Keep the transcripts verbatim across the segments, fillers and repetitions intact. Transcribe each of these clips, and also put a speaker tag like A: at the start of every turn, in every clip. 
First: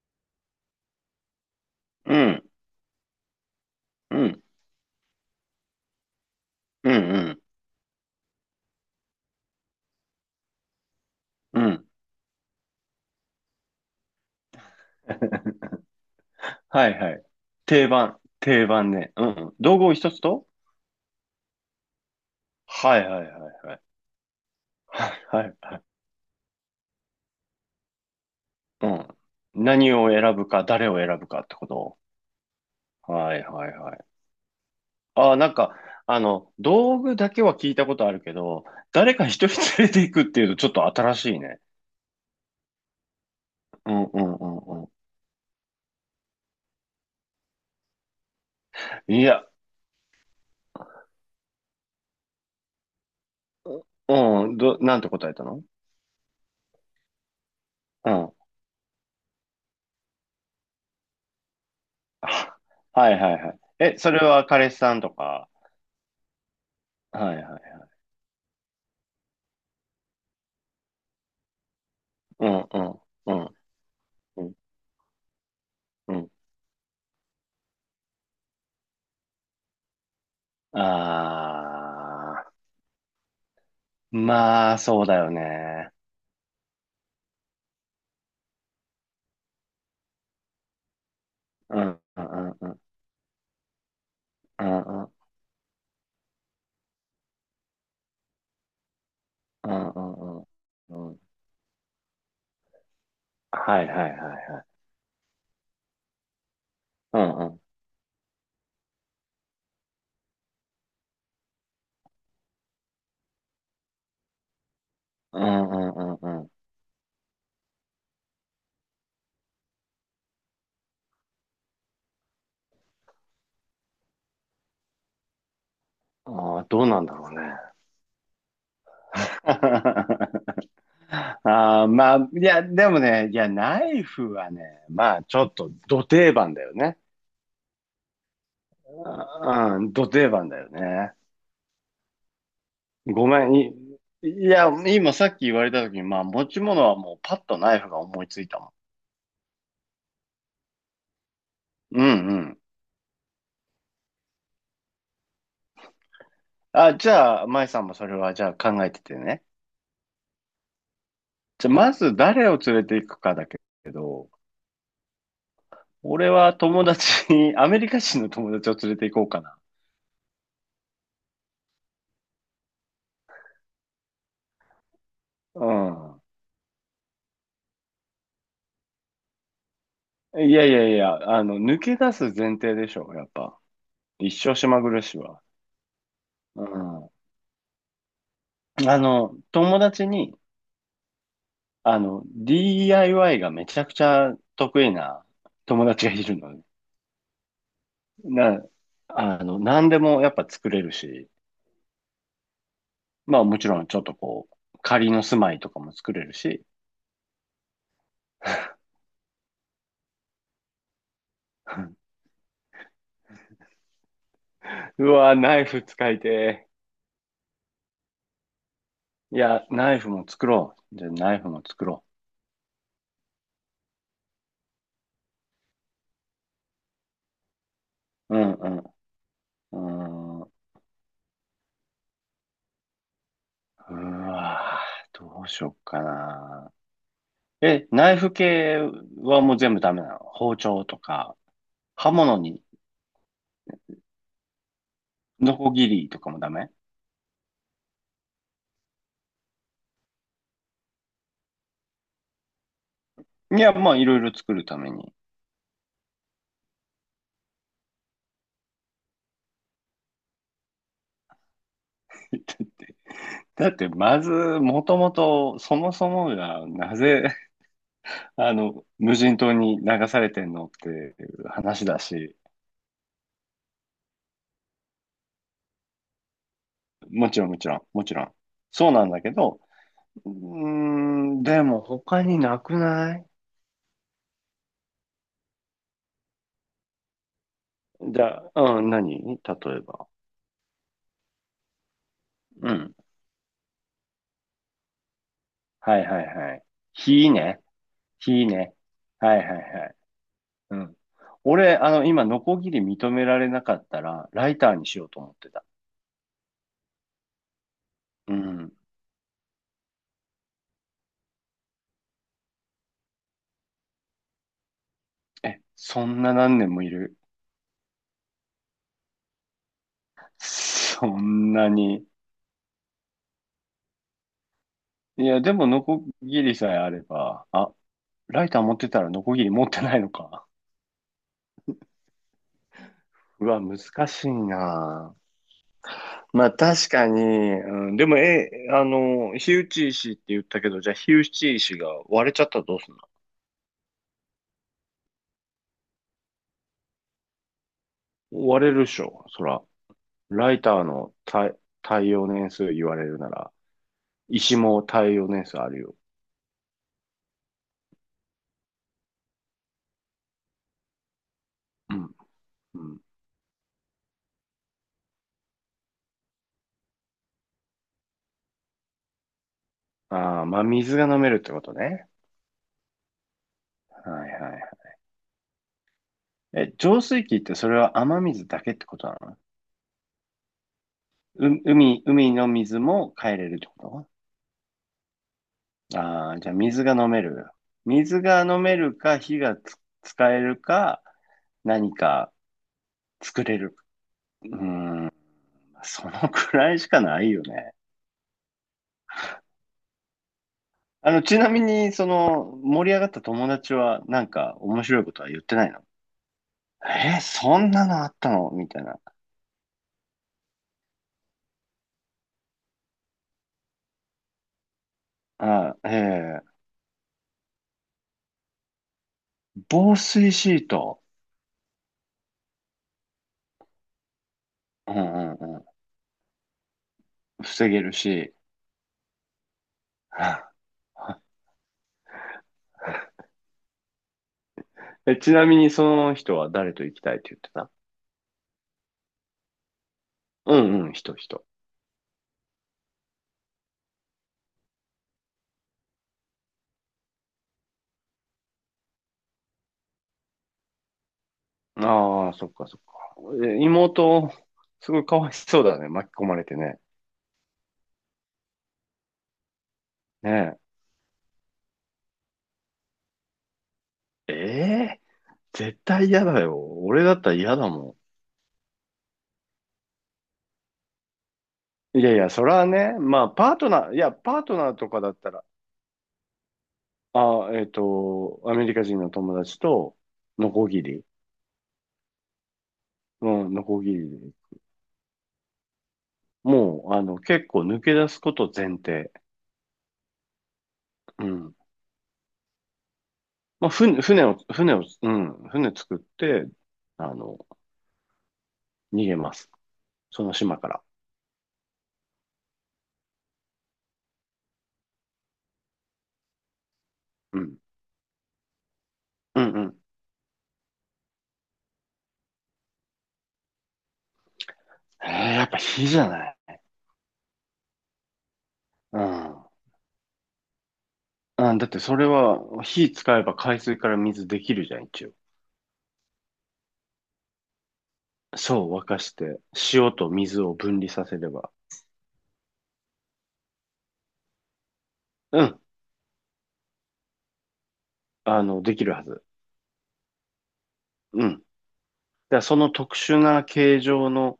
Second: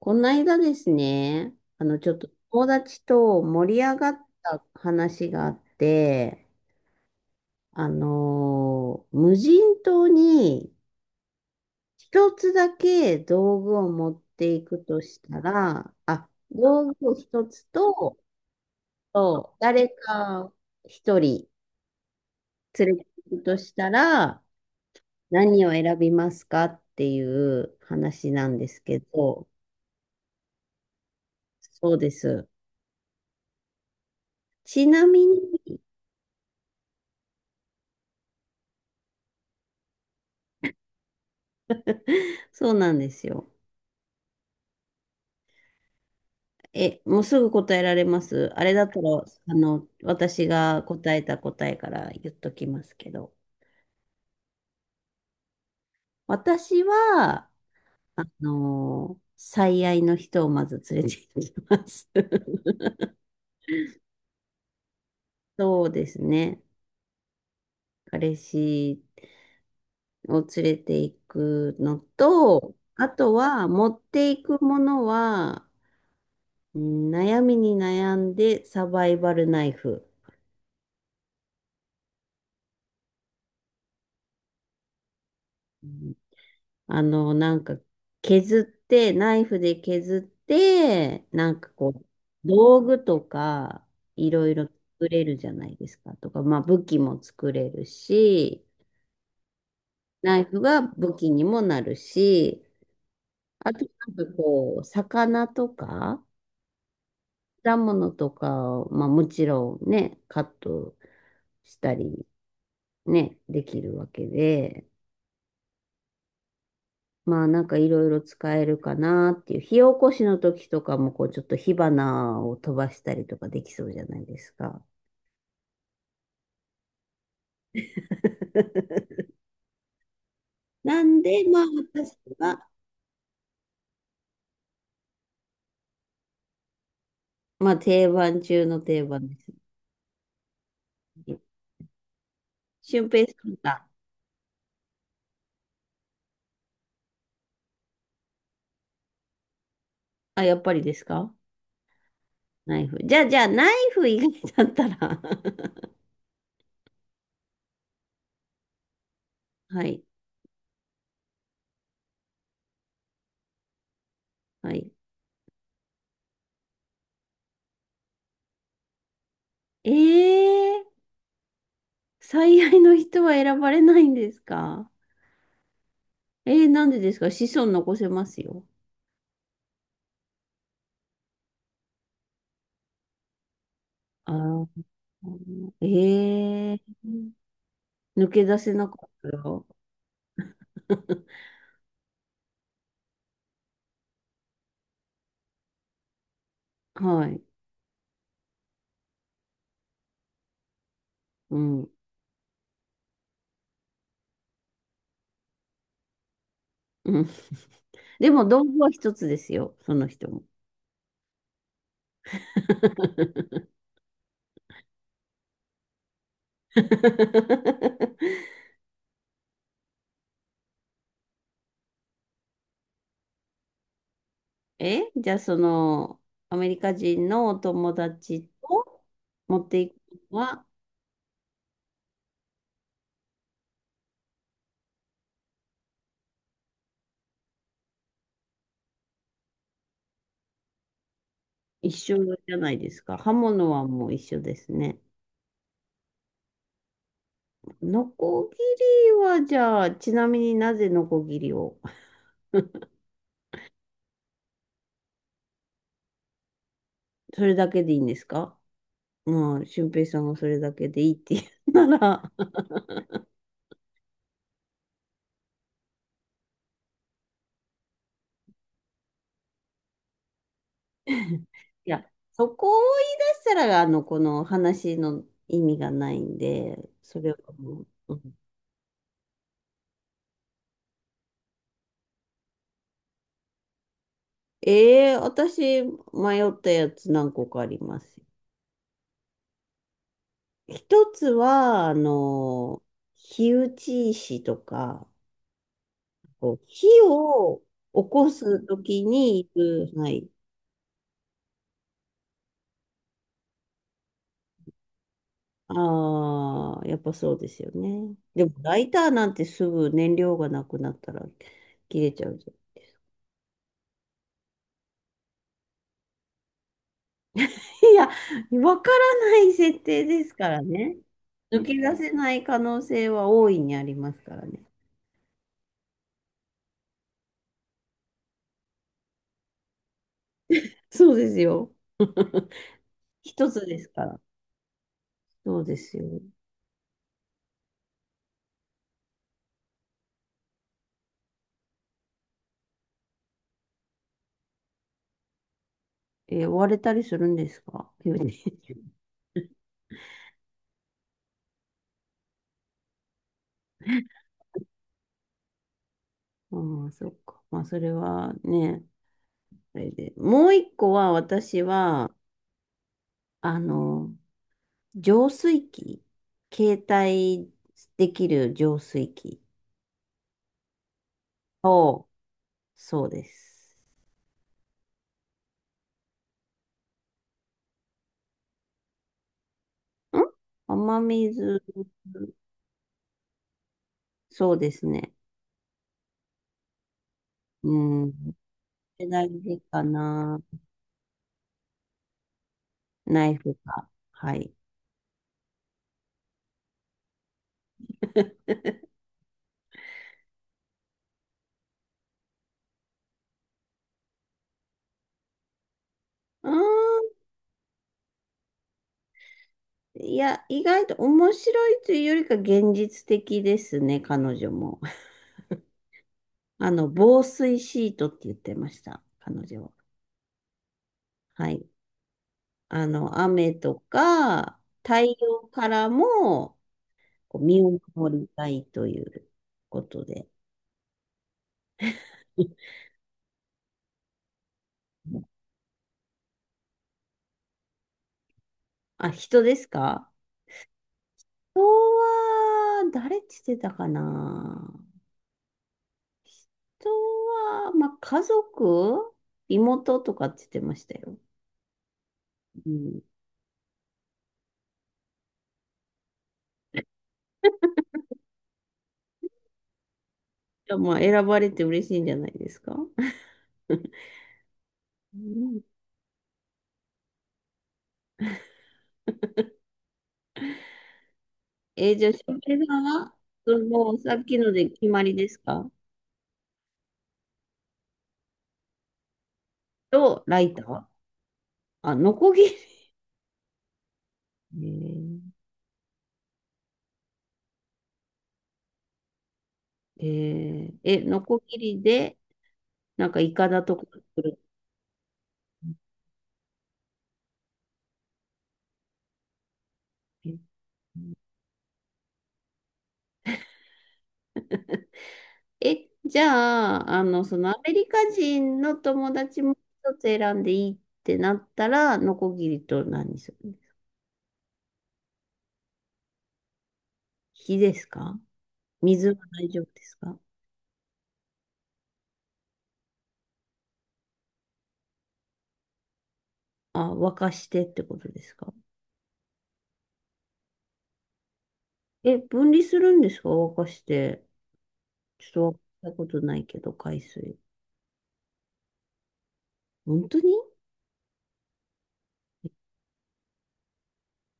A: この間ですね、あの、ちょ
B: う
A: っと
B: ん、
A: 友達と盛り上が
B: う
A: っ
B: ん、
A: た話があって、
B: うん、うん、
A: あのー無人島に
B: うん。
A: 一つだけ道具を持っていくとしたら、あ、
B: は
A: 道
B: い
A: 具
B: は
A: を
B: い。
A: 一つ
B: 定
A: と、
B: 番、定番ね。うん。
A: と
B: 道具
A: 誰
B: を一つと
A: か一人連
B: は
A: れ
B: い
A: て
B: はいは
A: いくと
B: い
A: し
B: はい。
A: たら、
B: はい
A: 何を
B: はい。
A: 選びますかっていう話なんです
B: う
A: け
B: ん。
A: ど。
B: 何を選ぶか、誰を選ぶかってこ
A: そう
B: と。
A: です。
B: はいはいはい。
A: ちなみ
B: ああ、なんか、
A: に、
B: あの、道具だけは聞いたことあるけど、誰か一人連れていくっていうとちょっと新しいね。
A: そうなんですよ。
B: うんうんうんう
A: え、もうすぐ答えられます。あれだった
B: ん。い
A: ら、
B: や、
A: あの、私が答えた答えから言っときますけど。
B: うん、ど、なんて答えたの？
A: 私は、
B: う
A: あ
B: ん。
A: の、最愛の人をまず連れて行きます。
B: あ はいはいはい。え、それは彼氏さんとか。
A: そうですね。
B: はいはい。
A: 彼氏を連れて行くの
B: うん
A: と、
B: うん
A: あ
B: う
A: と
B: ん。
A: は持ってい
B: うん、
A: くものは、
B: うん。
A: うん悩みに悩んでサバイバルナイフ。
B: ああ、まあ、そうだよね。
A: あの、なんか、削って、ナイフで削って、なんか
B: う
A: こ
B: ん、
A: う、
B: うん、うん、う
A: 道
B: ん、
A: 具とか、いろいろ
B: うん、う
A: 作
B: ん、
A: れるじゃないですか。とか、まあ、武器も作れるし、
B: うん、
A: ナ
B: う
A: イ
B: ん。
A: フが
B: う
A: 武
B: ん
A: 器にもなるし、あ
B: は
A: と、
B: い、はい、
A: なん
B: は
A: か
B: いはい。
A: こう、魚とか、
B: うん、うん、
A: 果物とかを、まあ、もちろんね、カットしたり、ね、できるわけで、
B: うん、うん、うん。うん
A: まあなんかいろいろ使えるかなっていう。火起こしの時とかもこうちょっと火花を飛ばしたりとかできそうじゃないですか。
B: ああ、どうなんだろうね。
A: なんで、まあ
B: ああ、ま
A: 私
B: あ、いや、
A: は、
B: でもね、いや、ナイフはね、まあ、ちょっと、ど定番だよね。
A: まあ定番中の定番です
B: あうん、ど定番だよね。
A: ね。俊平
B: ご
A: さ
B: めん、
A: ん
B: い、
A: が、
B: いや、今さっき言われた時に、まあ、持ち物はもうパッとナイフが思いついたもん。
A: あ、やっぱりですか？
B: うん、うん。
A: ナイフ。じゃあ、じゃあナイフ以外だったら
B: あ、じゃあ、舞さんもそれはじゃあ考えててね。
A: はい、
B: じゃあ、まず誰を連れていくかだけど、
A: はい。
B: 俺は友達、アメリカ人の友達を連れて行こうかな。
A: えー、最愛の人は選ばれないんですか？
B: う
A: えー、なんでですか？子孫残せますよ。
B: ん。いやいやいや、あの、抜け出す前提でしょ、やっぱ。一
A: あ
B: 生島
A: あ、
B: 暮らしは。う
A: ええ
B: ん。
A: ー。抜け出せなか
B: あ
A: った
B: の、
A: よ。
B: 友達に、あの、ディーアイワイ がめちゃくちゃ得意な友達がいるのね。
A: はい。
B: な、あの、何でもやっぱ作れるし、
A: うん。うん。
B: まあもちろんちょっとこう、仮の住まいとかも作れるし、
A: でも、道具は一つですよ、その人も。
B: うわ、ナイフ使いてーいや、ナイフも作ろう。じゃあ、ナイフも作ろ
A: え、じゃあ、その、アメリカ人のお友
B: う。う
A: 達
B: んう
A: と持っていく
B: ん。
A: の
B: うーん。
A: は
B: うわー、どうしよっかな。え、ナイフ系はもう全部ダメなの？包丁とか、
A: 一
B: 刃
A: 緒
B: 物
A: じゃ
B: に、
A: ないですか。刃物はもう一緒ですね。
B: ノコギリとかもダメ？
A: ノコギリは、じゃあ、ちなみになぜノコギリを。
B: いや、まあ、いろいろ作るために。
A: それだけでいいんですか？うん、俊平さんがそれだけでいいって言うなら。
B: だって、まず、もともと、そもそもが、なぜ、あの、無人島に流されてんのっていう話
A: い
B: だ
A: や、
B: し、
A: そこを言い出したら、あの、この話の意味がないんで、そ
B: も
A: れは
B: ちろん、もちろ
A: も
B: ん、も
A: う、
B: ち
A: う
B: ろん。
A: ん
B: そうなんだけど、うーん、でも他になくない？
A: ええ私、迷ったやつ何個かあります。
B: じゃあ、うん、何例えば。
A: 一つは、あ
B: う
A: の、
B: ん。
A: 火打ち石とか、
B: はいはい
A: こ
B: はい。
A: う、火
B: 火
A: を
B: ね。
A: 起こ
B: 火
A: す
B: ね。
A: とき
B: は
A: に
B: いはい
A: 行
B: はい。
A: く、はい。
B: うん。俺、あの、今、ノコギリ認められなかったら、ライターにしようと思ってた。
A: ああ、やっぱそうですよね。
B: う
A: でも、
B: ん。
A: ライターなんてすぐ燃料がなくなったら切れちゃう。
B: え、そんな何年もいる？
A: いや、わからない設定ですからね。
B: そん
A: 抜
B: な
A: け出
B: に。
A: せない可能性は大いにありますからね。
B: いや、でも、ノコギリさえあれば、あ、ライター持ってたらノコギリ持ってないのか。
A: そうですよ。
B: う
A: 一つ
B: わ、
A: で
B: 難
A: すから。
B: しいな。
A: そうですよ。
B: まあ確かに、うん、でも、え、あの、火打ち石って言ったけど、じゃあ火打ち石が割れちゃったらどうすんの？
A: えー追われたりするんですか？言
B: 割れるっしょ、そら。ライターの耐、耐用年数言われるなら、石も耐用年数あるよ。
A: ああー、そっか。まあ、それはね、あれで。もう一個は、私
B: う
A: は、
B: ん。うん。
A: あの、浄水器、携帯できる浄水器
B: ああ、まあ水が飲めるってこと
A: を、
B: ね。
A: そうです。
B: はいはいはい。え、浄水器ってそれは雨水だけってことなの？
A: ん雨
B: う、
A: 水、
B: 海、海の水も変えれるってこと？
A: そうですね。
B: ああ、じゃあ水が飲める。
A: うん。
B: 水が飲めるか、
A: 大
B: 火が
A: 事
B: つ
A: か
B: 使
A: な。
B: えるか、何か
A: ナイ
B: 作
A: フ
B: れる。
A: が。は
B: う
A: い。
B: ーん、そのくらいしかないよね。あの、ちなみに、その、盛り上がった友達は、なんか、面白いことは言ってないの？
A: うーん。
B: えーそんなのあったのみたいな。
A: いや、意外と面白いというよりか現実的ですね、彼女も。
B: あええ
A: あの、防水シートって言ってました、彼女は。
B: 防水シート。
A: はい。あの、雨とか
B: う
A: 太
B: んう
A: 陽
B: んう
A: か
B: ん。
A: らもこう身
B: 防
A: を
B: げる
A: 守り
B: し。
A: たいということで。
B: え、ち なみに、その人は誰と行きたいって言ってた？
A: あ、人ですか？
B: うんうん、人、人。
A: 人は、誰って言ってたかな。人は、まあ、家族、妹とかって言ってましたよ。
B: ああ、そっか
A: う
B: そっ
A: ん。い
B: か。え妹、すごいかわいそうだね。巻き込まれてね。ね
A: やまあ、選ばれて嬉しいんじゃないですか。
B: え。ええ
A: うん。
B: 絶対嫌だよ。俺だったら嫌だも
A: えー
B: ん。い
A: じゃあ、
B: やい
A: 翔
B: や、それ
A: 平
B: は
A: さん
B: ね、
A: は、
B: まあ、パー
A: そ
B: トナー、
A: の、
B: いや、
A: さっき
B: パー
A: の
B: ト
A: で
B: ナー
A: 決
B: とか
A: ま
B: だ
A: り
B: っ
A: で
B: た
A: す
B: ら、
A: か？
B: ああ、えっと、アメリカ人の友達と、
A: と、ラ
B: ノ
A: イタ
B: コギ
A: ー、
B: リ。
A: あ、ノコギ
B: うん、ノコギリで。
A: リ。
B: もう、あの、結構抜け出すこと前提。
A: えー、えーえノ
B: う
A: コ
B: ん。
A: ギリで、なんか、イカダ
B: まあ、
A: とか
B: 船、
A: 作
B: 船を、
A: る。
B: 船を、うん、船作って、あの、逃げます。その
A: え
B: 島から。
A: え、じゃあ、あの、そ
B: う
A: の
B: ん。
A: アメリカ人の友
B: う
A: 達
B: ん
A: も
B: うん。
A: 一つ選んでいいってなったら、ノコギリと何する？
B: えー、やっぱ火じゃない。
A: 火ですか？
B: う
A: 水は
B: ん。
A: 大丈夫ですか？
B: うん、だってそれは火使えば海水から水できるじゃん、一応。
A: あ、沸かしてってことですか？
B: そう、沸かして、塩と水を分離させれば。
A: え、分離するんですか？沸かして。ち
B: う
A: ょっと沸か
B: ん。
A: したことないけど、海水。
B: あの、できるはず。
A: 本当に？
B: うん。で、その特殊な形状の、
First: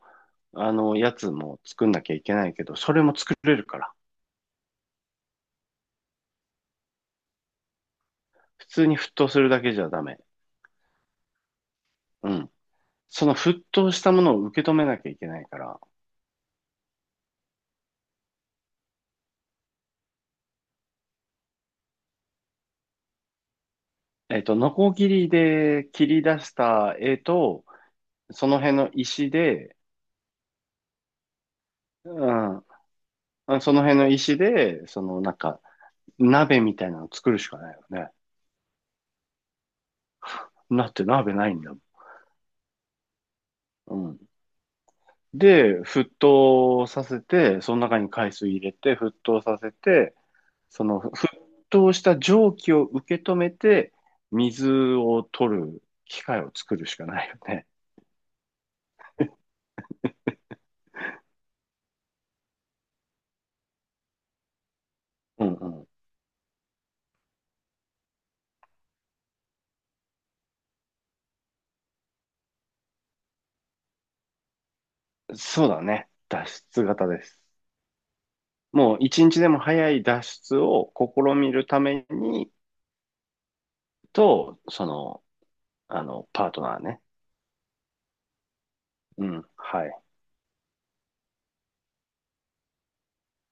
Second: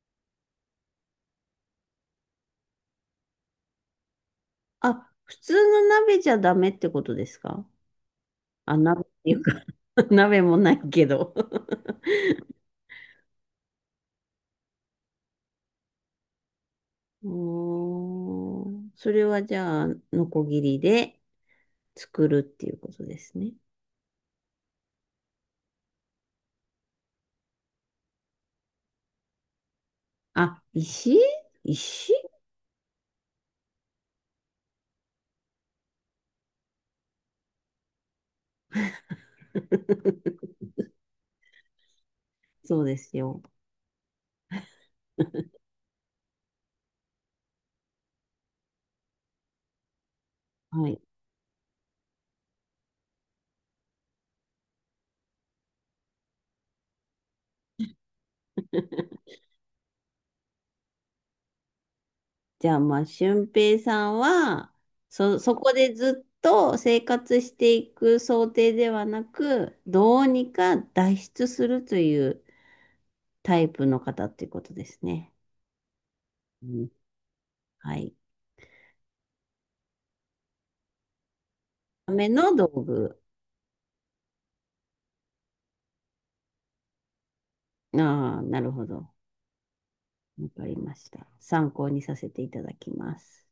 B: あの、やつも作んなきゃいけないけど、それも作れるから。
A: あ、普通の鍋じゃダメってことですか？
B: 普
A: あ、
B: 通に
A: 鍋っ
B: 沸騰
A: てい
B: す
A: う
B: るだ
A: か
B: けじゃダ メ。
A: 鍋もないけど
B: うん。その沸騰したものを受け止めなきゃいけないから、
A: うーん。それはじゃあ、ノコギリで。作るっていうことですね。
B: えっと、ノコギリで切り出した絵と、その辺の石で、
A: あ、石、
B: う
A: 石
B: ん、あその辺の石で、そのなんか、鍋みたいなの作るしかないよね。だって鍋ないんだも
A: そうですよ。
B: ん。うん。で、沸騰させて、その中に海水入れて、沸騰させて、そ
A: はい。
B: の沸騰した蒸気を受け止めて、水を取る機械を作るしかないよね。
A: じゃあ、まあ、俊平さんは、そ、
B: うん
A: そこ
B: う
A: でずっと生活していく想定ではなく、どうにか脱出するというタイプの方っていうことですね。
B: ん。そうだね。脱
A: う
B: 出
A: ん、
B: 型です。
A: はい。
B: もう一日でも早い脱出を試みるため
A: ため
B: に
A: の道具。
B: と、その、あの、パートナーね。
A: ああ、なるほど。
B: うん。はい。
A: わかりました。参考にさせていただきます。